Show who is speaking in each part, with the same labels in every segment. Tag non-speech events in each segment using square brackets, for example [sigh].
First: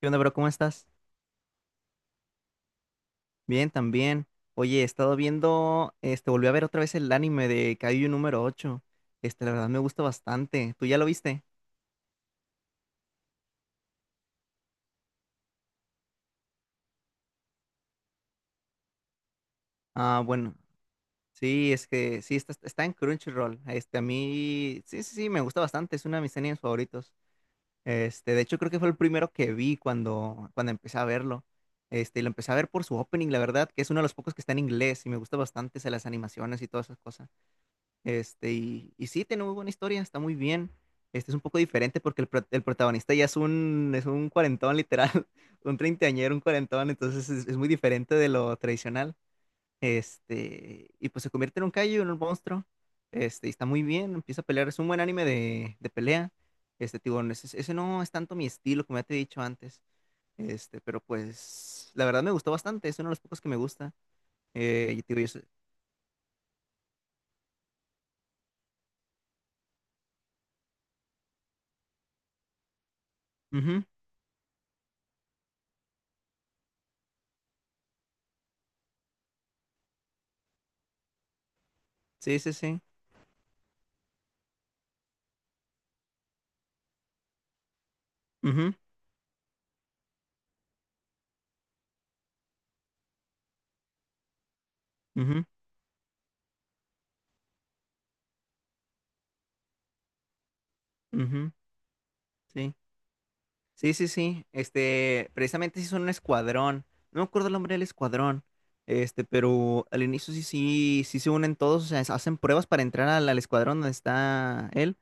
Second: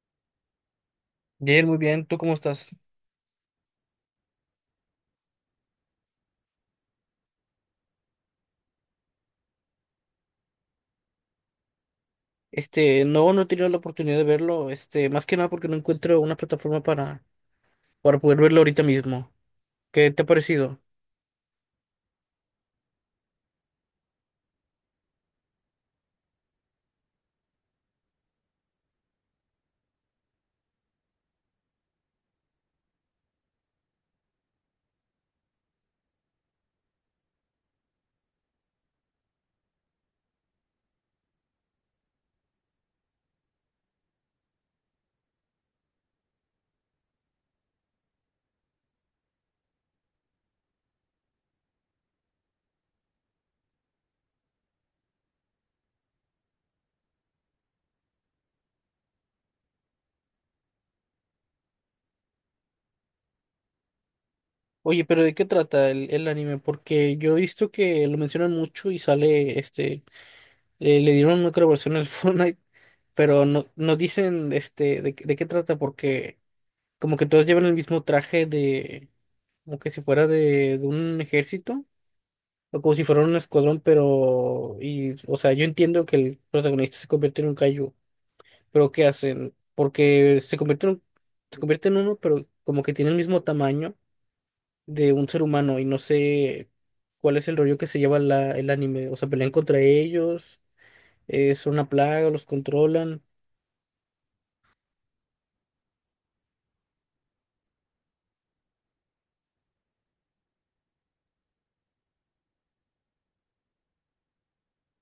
Speaker 1: ¿Qué onda, bro? ¿Cómo estás?
Speaker 2: Bien, muy bien. ¿Tú cómo estás?
Speaker 1: Bien, también. Oye, he estado viendo, volví a ver otra vez el anime de Kaiju número ocho. La verdad me gusta bastante. ¿Tú ya lo viste?
Speaker 2: No, no he tenido la oportunidad de verlo. Más que nada porque no encuentro una plataforma para poder verlo ahorita mismo. ¿Qué
Speaker 1: Ah,
Speaker 2: te ha
Speaker 1: bueno.
Speaker 2: parecido?
Speaker 1: Sí, es que sí, está en Crunchyroll. A mí, sí, sí, sí, me gusta bastante. Es uno de mis animes favoritos. De hecho, creo que fue el primero que vi cuando empecé a verlo. Y lo empecé a ver por su opening, la verdad, que es uno de los pocos que está en inglés y me gusta bastante, o sea, las animaciones y todas esas cosas. Y sí, tiene muy buena historia, está muy bien. Este es un poco diferente porque el protagonista ya es es un cuarentón, literal, [laughs] un treintañero, un cuarentón, entonces es muy diferente de lo tradicional. Y pues se convierte en un kaiju, en un monstruo. Y está muy bien, empieza a pelear, es un buen anime de pelea. Tipo, ese no es tanto mi estilo, como ya te he dicho antes. Pero pues, la verdad me gustó bastante, es uno de los pocos que me gusta. Y
Speaker 2: Oye,
Speaker 1: te digo,
Speaker 2: pero
Speaker 1: yo
Speaker 2: ¿de qué
Speaker 1: soy-
Speaker 2: trata el anime? Porque yo he visto que lo mencionan mucho y sale, le dieron otra versión al [laughs] Fortnite, pero no,
Speaker 1: Ujú.
Speaker 2: no dicen, de qué trata, porque como que todos llevan el mismo traje de, como que si fuera de un ejército.
Speaker 1: Sí, sí, sí.
Speaker 2: O como si fueran un escuadrón, pero, y, o sea, yo entiendo que el protagonista se convierte en un kaiju,
Speaker 1: Ujú,
Speaker 2: pero ¿qué hacen? Porque se convierte se convierte en uno, pero como que tiene el mismo tamaño de un ser
Speaker 1: ujú,
Speaker 2: humano y no sé cuál es el rollo que se lleva el anime, o sea, pelean contra ellos,
Speaker 1: ujú.
Speaker 2: es una plaga, los
Speaker 1: Sí,
Speaker 2: controlan,
Speaker 1: sí, sí, sí. Precisamente sí son un escuadrón. No me acuerdo el nombre del escuadrón. Pero al inicio sí, sí, sí se unen todos, o sea, hacen pruebas para entrar al escuadrón donde está él.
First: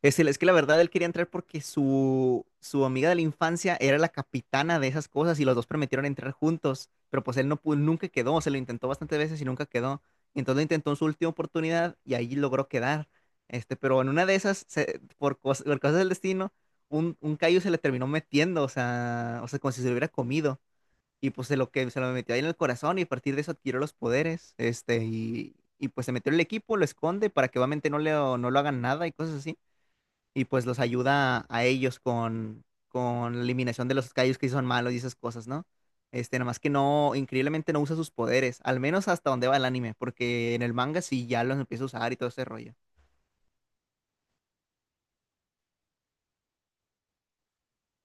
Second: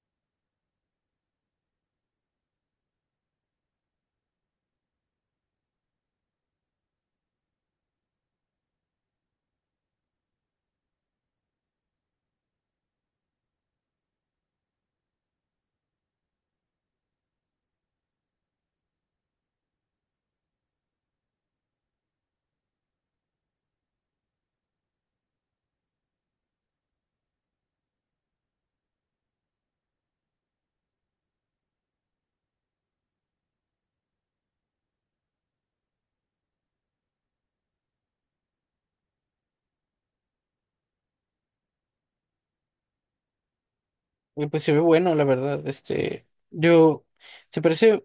Speaker 1: Es que la verdad él quería entrar porque su amiga de la infancia era la capitana de esas cosas y los dos prometieron entrar juntos, pero pues él no pudo, nunca quedó, se lo intentó bastantes veces y nunca quedó. Entonces lo intentó en su última oportunidad y ahí logró quedar. Pero en una de esas, por cosas del destino, un callo se le terminó metiendo, o sea, como si se lo hubiera comido. Y pues se lo metió ahí en el corazón y a partir de eso adquirió los poderes. Y pues se metió en el equipo, lo esconde para que obviamente no lo hagan nada y cosas así y pues los ayuda a ellos con la eliminación de los callos que sí son malos y esas cosas, ¿no? Nada más que no, increíblemente no usa sus poderes, al menos hasta donde va el anime, porque en el manga sí ya los empieza a usar y todo ese rollo.
Speaker 2: y pues se ve bueno, la verdad. Yo, se parece,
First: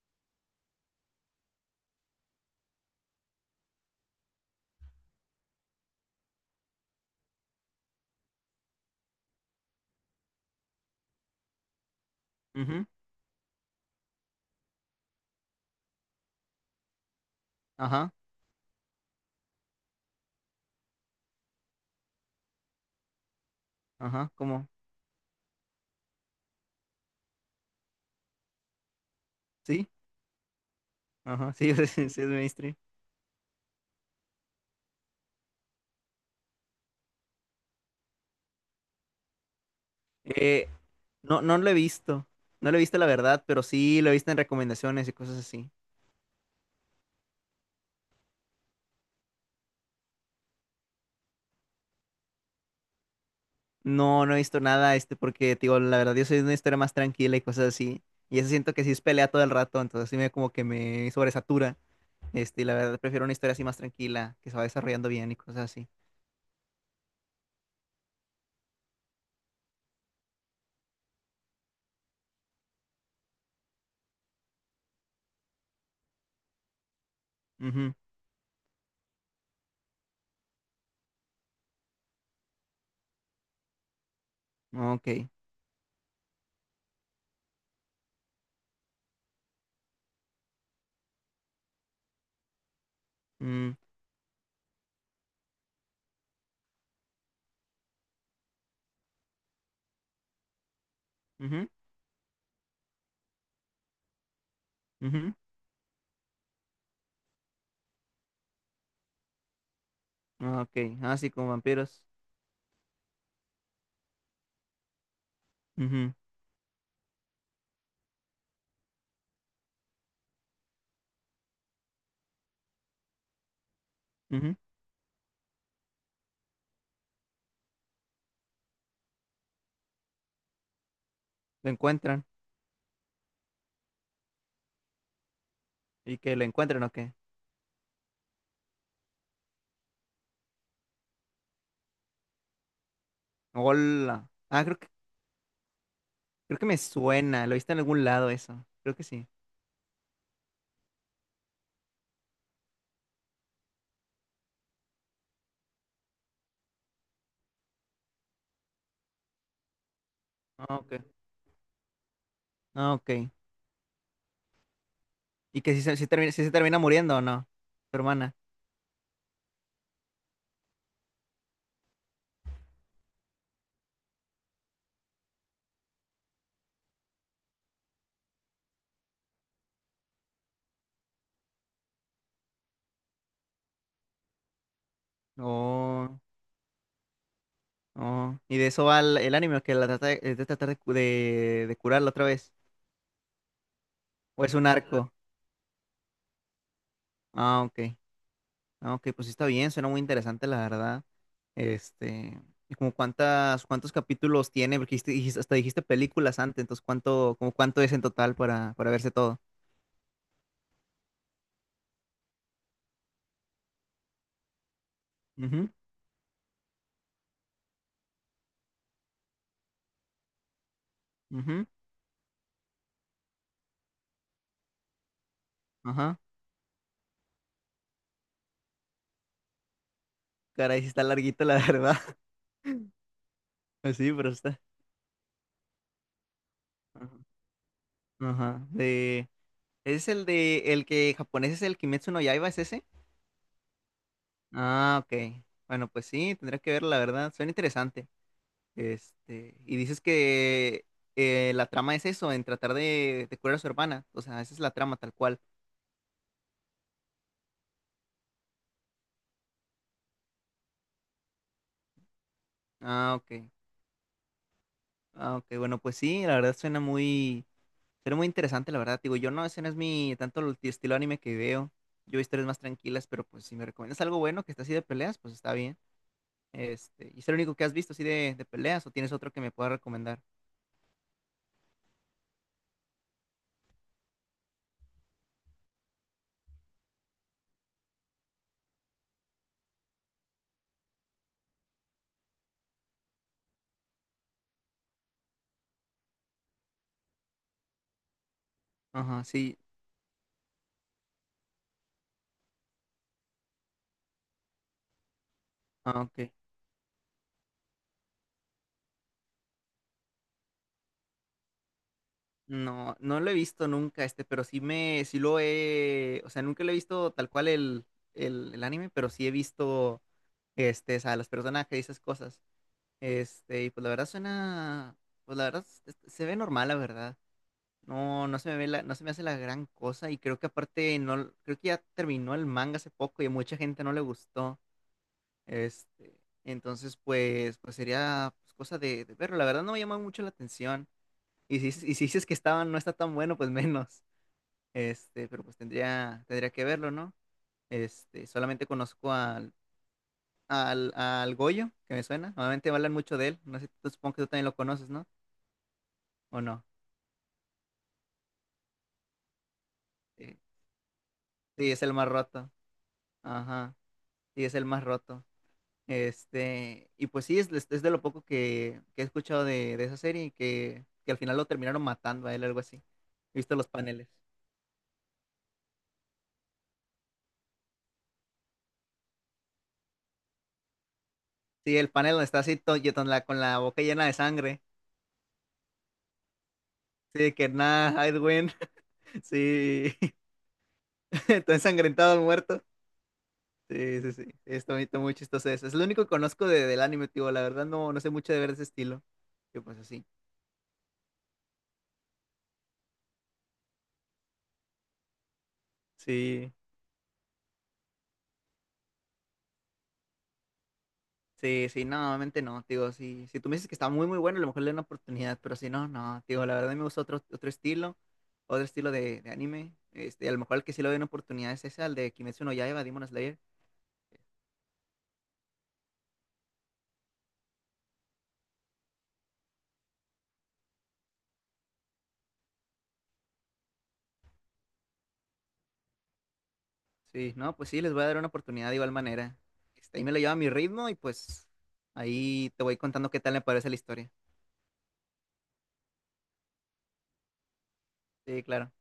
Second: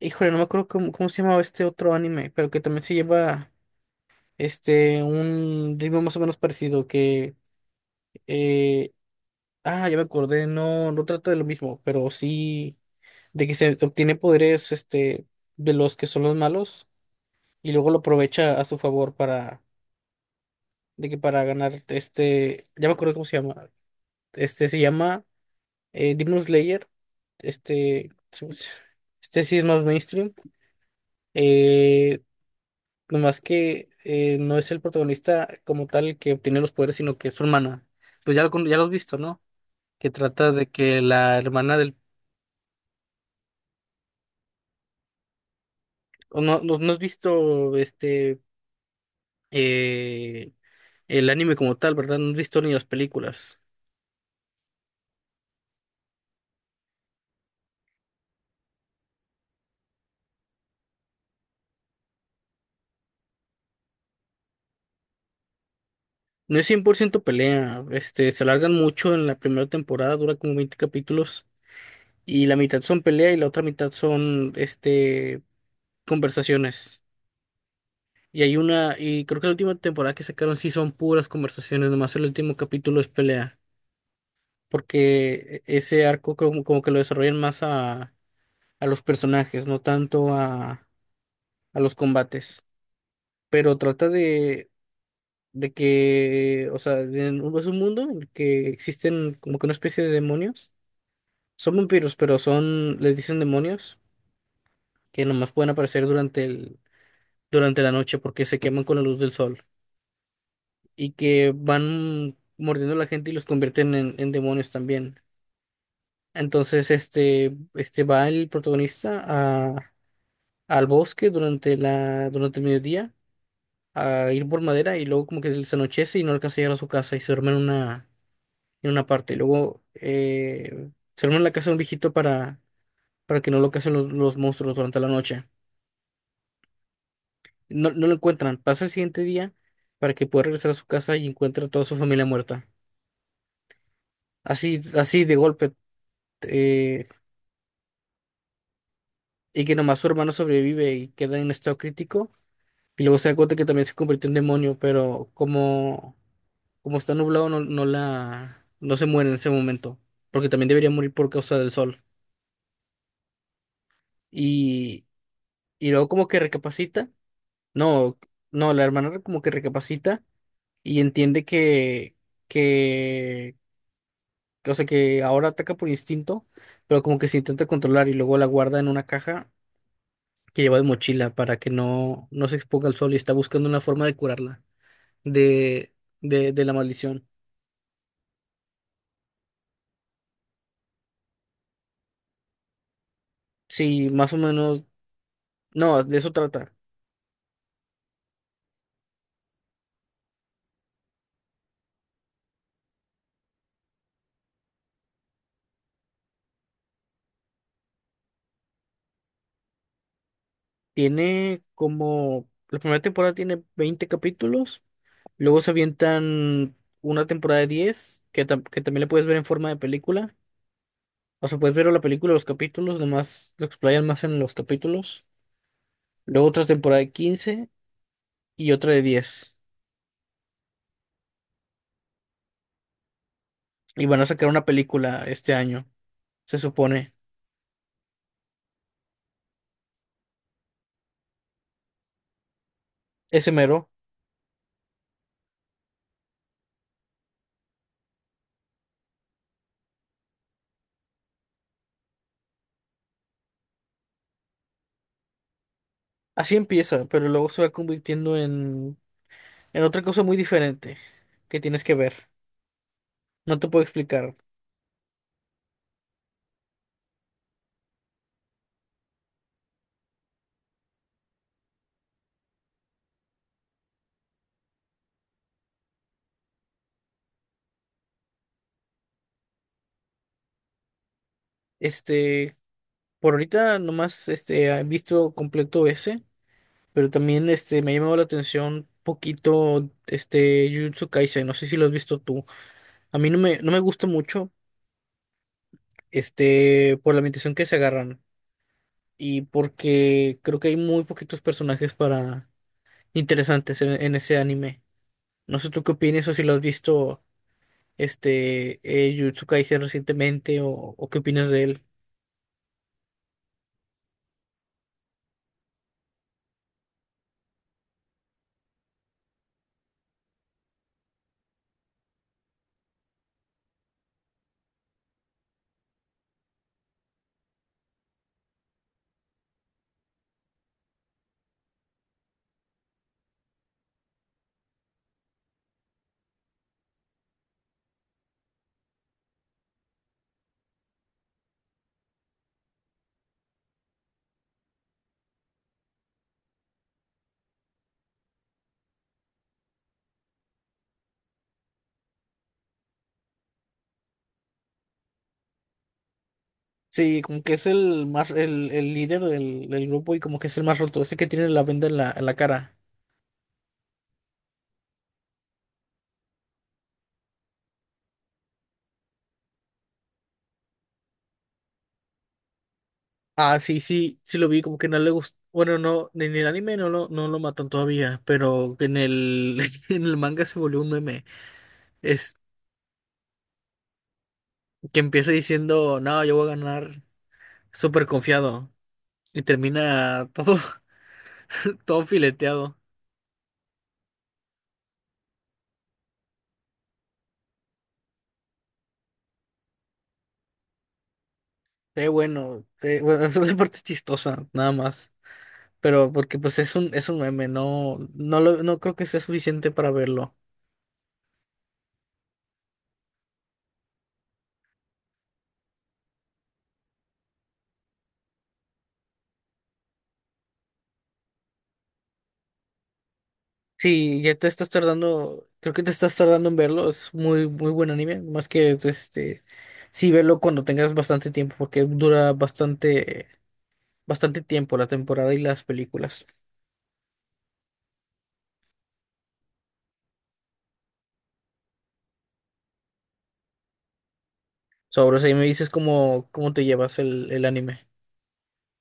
Speaker 2: híjole, no me acuerdo cómo se llamaba este otro anime, pero que también se lleva. Un ritmo más o menos parecido eh, ah, ya me acordé. No, no trata de lo mismo, pero sí
Speaker 1: Ujú.
Speaker 2: de que se obtiene poderes, de los que son los malos y luego lo
Speaker 1: Ajá,
Speaker 2: aprovecha a su favor para, de que para ganar. Ya me acuerdo cómo se llama.
Speaker 1: ajá, ¿cómo?
Speaker 2: Se llama Demon Slayer. este, se- este sí es más
Speaker 1: Sí,
Speaker 2: mainstream.
Speaker 1: ajá, sí, [laughs] sí,
Speaker 2: eh,
Speaker 1: sí, es mainstream.
Speaker 2: Nomás que no es el protagonista como tal el que obtiene los poderes, sino que es su hermana. Pues ya lo has visto, ¿no? Que trata
Speaker 1: Eh,
Speaker 2: de que la
Speaker 1: no, no lo he
Speaker 2: hermana del.
Speaker 1: visto, no lo he visto la verdad, pero sí lo he visto en recomendaciones y cosas así.
Speaker 2: O No, no, no has visto eh, el anime como tal, ¿verdad? No has visto ni las películas.
Speaker 1: No, no he visto nada, porque, te digo, la verdad, yo soy de una historia más tranquila y cosas así. Y eso siento que sí es pelea todo el rato, entonces sí me como que me sobresatura. Y la verdad, prefiero una historia así más tranquila, que se va desarrollando bien y cosas así.
Speaker 2: No es 100% pelea. Se alargan mucho en la primera temporada, dura como 20 capítulos. Y la mitad son pelea y la otra mitad son conversaciones.
Speaker 1: Ujú.
Speaker 2: Y creo que la última temporada que sacaron sí son puras conversaciones, nomás el último capítulo es pelea,
Speaker 1: Ok.
Speaker 2: porque ese arco como que lo desarrollan más a los personajes, no tanto a los combates.
Speaker 1: Mm,
Speaker 2: Pero trata de que, o sea, es un mundo en el que existen como que una especie de demonios.
Speaker 1: ujú,
Speaker 2: Son vampiros, pero son, les dicen demonios, que
Speaker 1: ujú.
Speaker 2: nomás pueden aparecer durante la noche porque se queman con la luz del sol.
Speaker 1: Ok.
Speaker 2: Y
Speaker 1: Ah, sí, como
Speaker 2: que
Speaker 1: vampiros.
Speaker 2: van mordiendo a la gente y los convierten en demonios también.
Speaker 1: Ujú,
Speaker 2: Entonces, va el protagonista a, al bosque durante el mediodía a ir
Speaker 1: ujú.
Speaker 2: por madera y luego como que se anochece y no alcanza a llegar a su casa y se duerme en una parte. Y luego se duerme en la
Speaker 1: Lo
Speaker 2: casa de un viejito
Speaker 1: encuentran.
Speaker 2: para que no lo casen los monstruos durante la noche.
Speaker 1: ¿Y que lo encuentran o qué?
Speaker 2: No, no lo encuentran. Pasa el siguiente día para que pueda regresar a su casa y encuentra a toda su familia muerta.
Speaker 1: Hola. Ah, creo
Speaker 2: Así,
Speaker 1: que,
Speaker 2: así de golpe.
Speaker 1: creo que me
Speaker 2: eh,
Speaker 1: suena. Lo viste en algún lado eso. Creo que sí.
Speaker 2: y que nomás su hermano sobrevive y queda en estado crítico. Y luego se da cuenta que también se convirtió en demonio, pero como está nublado, no, no se muere en ese momento, porque también
Speaker 1: Ah,
Speaker 2: debería
Speaker 1: ok.
Speaker 2: morir por causa del sol.
Speaker 1: Ah, ok.
Speaker 2: Y,
Speaker 1: ¿Y que si
Speaker 2: y
Speaker 1: se, si
Speaker 2: luego como
Speaker 1: termina,
Speaker 2: que
Speaker 1: si se termina
Speaker 2: recapacita.
Speaker 1: muriendo o no? Tu
Speaker 2: No,
Speaker 1: hermana.
Speaker 2: no, la hermana como que recapacita y entiende que, o sea, que ahora ataca por instinto, pero como que se intenta controlar y luego la guarda en una caja que lleva de mochila para que no se exponga al sol, y está buscando una forma de curarla de,
Speaker 1: No,
Speaker 2: de la maldición.
Speaker 1: no. ¿Y de eso va el anime? ¿Que la trata de, es de tratar de, cu- de curarla otra vez?
Speaker 2: Sí, más o
Speaker 1: ¿O es un
Speaker 2: menos,
Speaker 1: arco?
Speaker 2: no, de eso trata.
Speaker 1: Ah, ok. Ah, ok, pues sí está bien, suena muy interesante, la verdad. Este, ¿Y como cuántos capítulos tiene? Porque hasta dijiste películas antes, entonces ¿como cuánto es en total para verse todo?
Speaker 2: La primera temporada tiene 20 capítulos, luego
Speaker 1: Ujú,
Speaker 2: se avientan una temporada de 10 que también la puedes ver en forma de película. O sea,
Speaker 1: ujú,
Speaker 2: puedes ver la película, los capítulos, nomás lo explayan más en los capítulos.
Speaker 1: ajá.
Speaker 2: Luego otra temporada de 15 y otra de 10.
Speaker 1: Caray, sí está larguito, la verdad. [laughs] Pues
Speaker 2: Y
Speaker 1: sí,
Speaker 2: van a
Speaker 1: pero
Speaker 2: sacar
Speaker 1: está.
Speaker 2: una película este año, se supone.
Speaker 1: Ajá. Ajá. ¿Es el de el que japonés es el Kimetsu no Yaiba, es ese?
Speaker 2: Ese mero.
Speaker 1: Ah, ok. Bueno, pues sí, tendré que ver, la verdad. Suena interesante. Y dices que la trama es eso, en tratar de curar a su hermana. O sea, esa es la trama tal cual.
Speaker 2: Así empieza, pero luego se va convirtiendo en otra cosa muy diferente que tienes que ver.
Speaker 1: Ah, ok.
Speaker 2: No te puedo explicar.
Speaker 1: Ah, ok. Bueno, pues sí, la verdad suena muy interesante, la verdad. Digo, yo no, ese no es mi tanto el estilo anime que veo. Yo veo historias más tranquilas, pero pues si me recomiendas algo bueno que está así de peleas, pues está bien. ¿Y es el único que has visto así de peleas o tienes otro que me pueda recomendar?
Speaker 2: Este, por ahorita nomás he visto completo ese, pero también me ha llamado la atención poquito este Jujutsu Kaisen. No sé si lo has visto tú. A mí no me gusta mucho, por la ambientación que se agarran
Speaker 1: Ajá,
Speaker 2: y
Speaker 1: sí.
Speaker 2: porque creo que hay muy poquitos personajes para interesantes en ese anime. No sé tú qué
Speaker 1: Ah,
Speaker 2: opinas,
Speaker 1: ok.
Speaker 2: o si lo has visto Jujutsu Kaisen recientemente, o qué opinas de él.
Speaker 1: No, no lo he visto nunca, pero sí me, sí lo he, o sea, nunca lo he visto tal cual el anime, pero sí he visto, o sea, los personajes y esas cosas. Y pues la verdad suena, pues la verdad se ve normal, la verdad. No, no se me ve la, no se me hace la gran cosa y creo que aparte no, creo que ya terminó el manga hace poco y a mucha gente no le gustó. Entonces pues, sería pues, cosa de verlo. La verdad no me llama mucho la atención. Y si dices que estaba, no está tan bueno, pues menos. Pero pues tendría que verlo, ¿no? Solamente conozco al Goyo, que me suena. Normalmente hablan mucho de él. No sé, supongo que tú también lo conoces, ¿no? ¿O no?
Speaker 2: Sí, como que es el más, el líder del grupo, y como
Speaker 1: Sí,
Speaker 2: que es el más roto, es el que tiene la
Speaker 1: sí, es
Speaker 2: venda
Speaker 1: el
Speaker 2: en
Speaker 1: más
Speaker 2: en la
Speaker 1: roto.
Speaker 2: cara.
Speaker 1: Ajá. Sí, es el más roto. Y pues sí, es de lo poco que he escuchado de esa serie y que al final lo terminaron matando a él, algo así. He visto
Speaker 2: Ah,
Speaker 1: los
Speaker 2: sí,
Speaker 1: paneles.
Speaker 2: sí, sí lo vi, como que no le gustó. Bueno, no, en el anime no lo matan todavía, pero en el, [laughs] en el manga se volvió un meme.
Speaker 1: Sí, el panel donde
Speaker 2: Es
Speaker 1: está así y con la boca llena de sangre.
Speaker 2: que empieza diciendo: no, yo voy a ganar,
Speaker 1: Sí, que nada,
Speaker 2: súper
Speaker 1: I'd win.
Speaker 2: confiado.
Speaker 1: [laughs]
Speaker 2: Y
Speaker 1: Sí.
Speaker 2: termina todo,
Speaker 1: [laughs] Está
Speaker 2: [laughs] todo
Speaker 1: ensangrentado el muerto.
Speaker 2: fileteado.
Speaker 1: Sí, sí, sí. Está muy chistoso eso. Es lo único que conozco del anime, tío. La verdad no, no sé mucho de ver ese estilo. Yo pues así.
Speaker 2: Bueno, bueno, [laughs] es una parte chistosa, nada más. Pero porque
Speaker 1: Sí,
Speaker 2: pues es un meme, no creo que sea suficiente para verlo.
Speaker 1: sí, sí, no, obviamente no, tío. Sí, si tú me dices que está muy, muy bueno, a lo mejor le doy una oportunidad, pero si no, no, tío. La verdad me gusta otro estilo de anime. A lo mejor el que sí le doy una oportunidad es ese, al de Kimetsu no Yaiba, Demon Slayer.
Speaker 2: Sí, ya te estás tardando, creo que te estás tardando en verlo, es muy, muy buen anime, más que este. Sí, verlo cuando tengas bastante tiempo, porque dura bastante, bastante tiempo la temporada y las películas.
Speaker 1: Sí, no, pues sí, les voy a dar una oportunidad de igual manera. Ahí me lo llevo a mi ritmo y pues ahí te voy contando qué tal me parece la historia.
Speaker 2: O sea, y me dices cómo te llevas el anime.
Speaker 1: Sí, claro.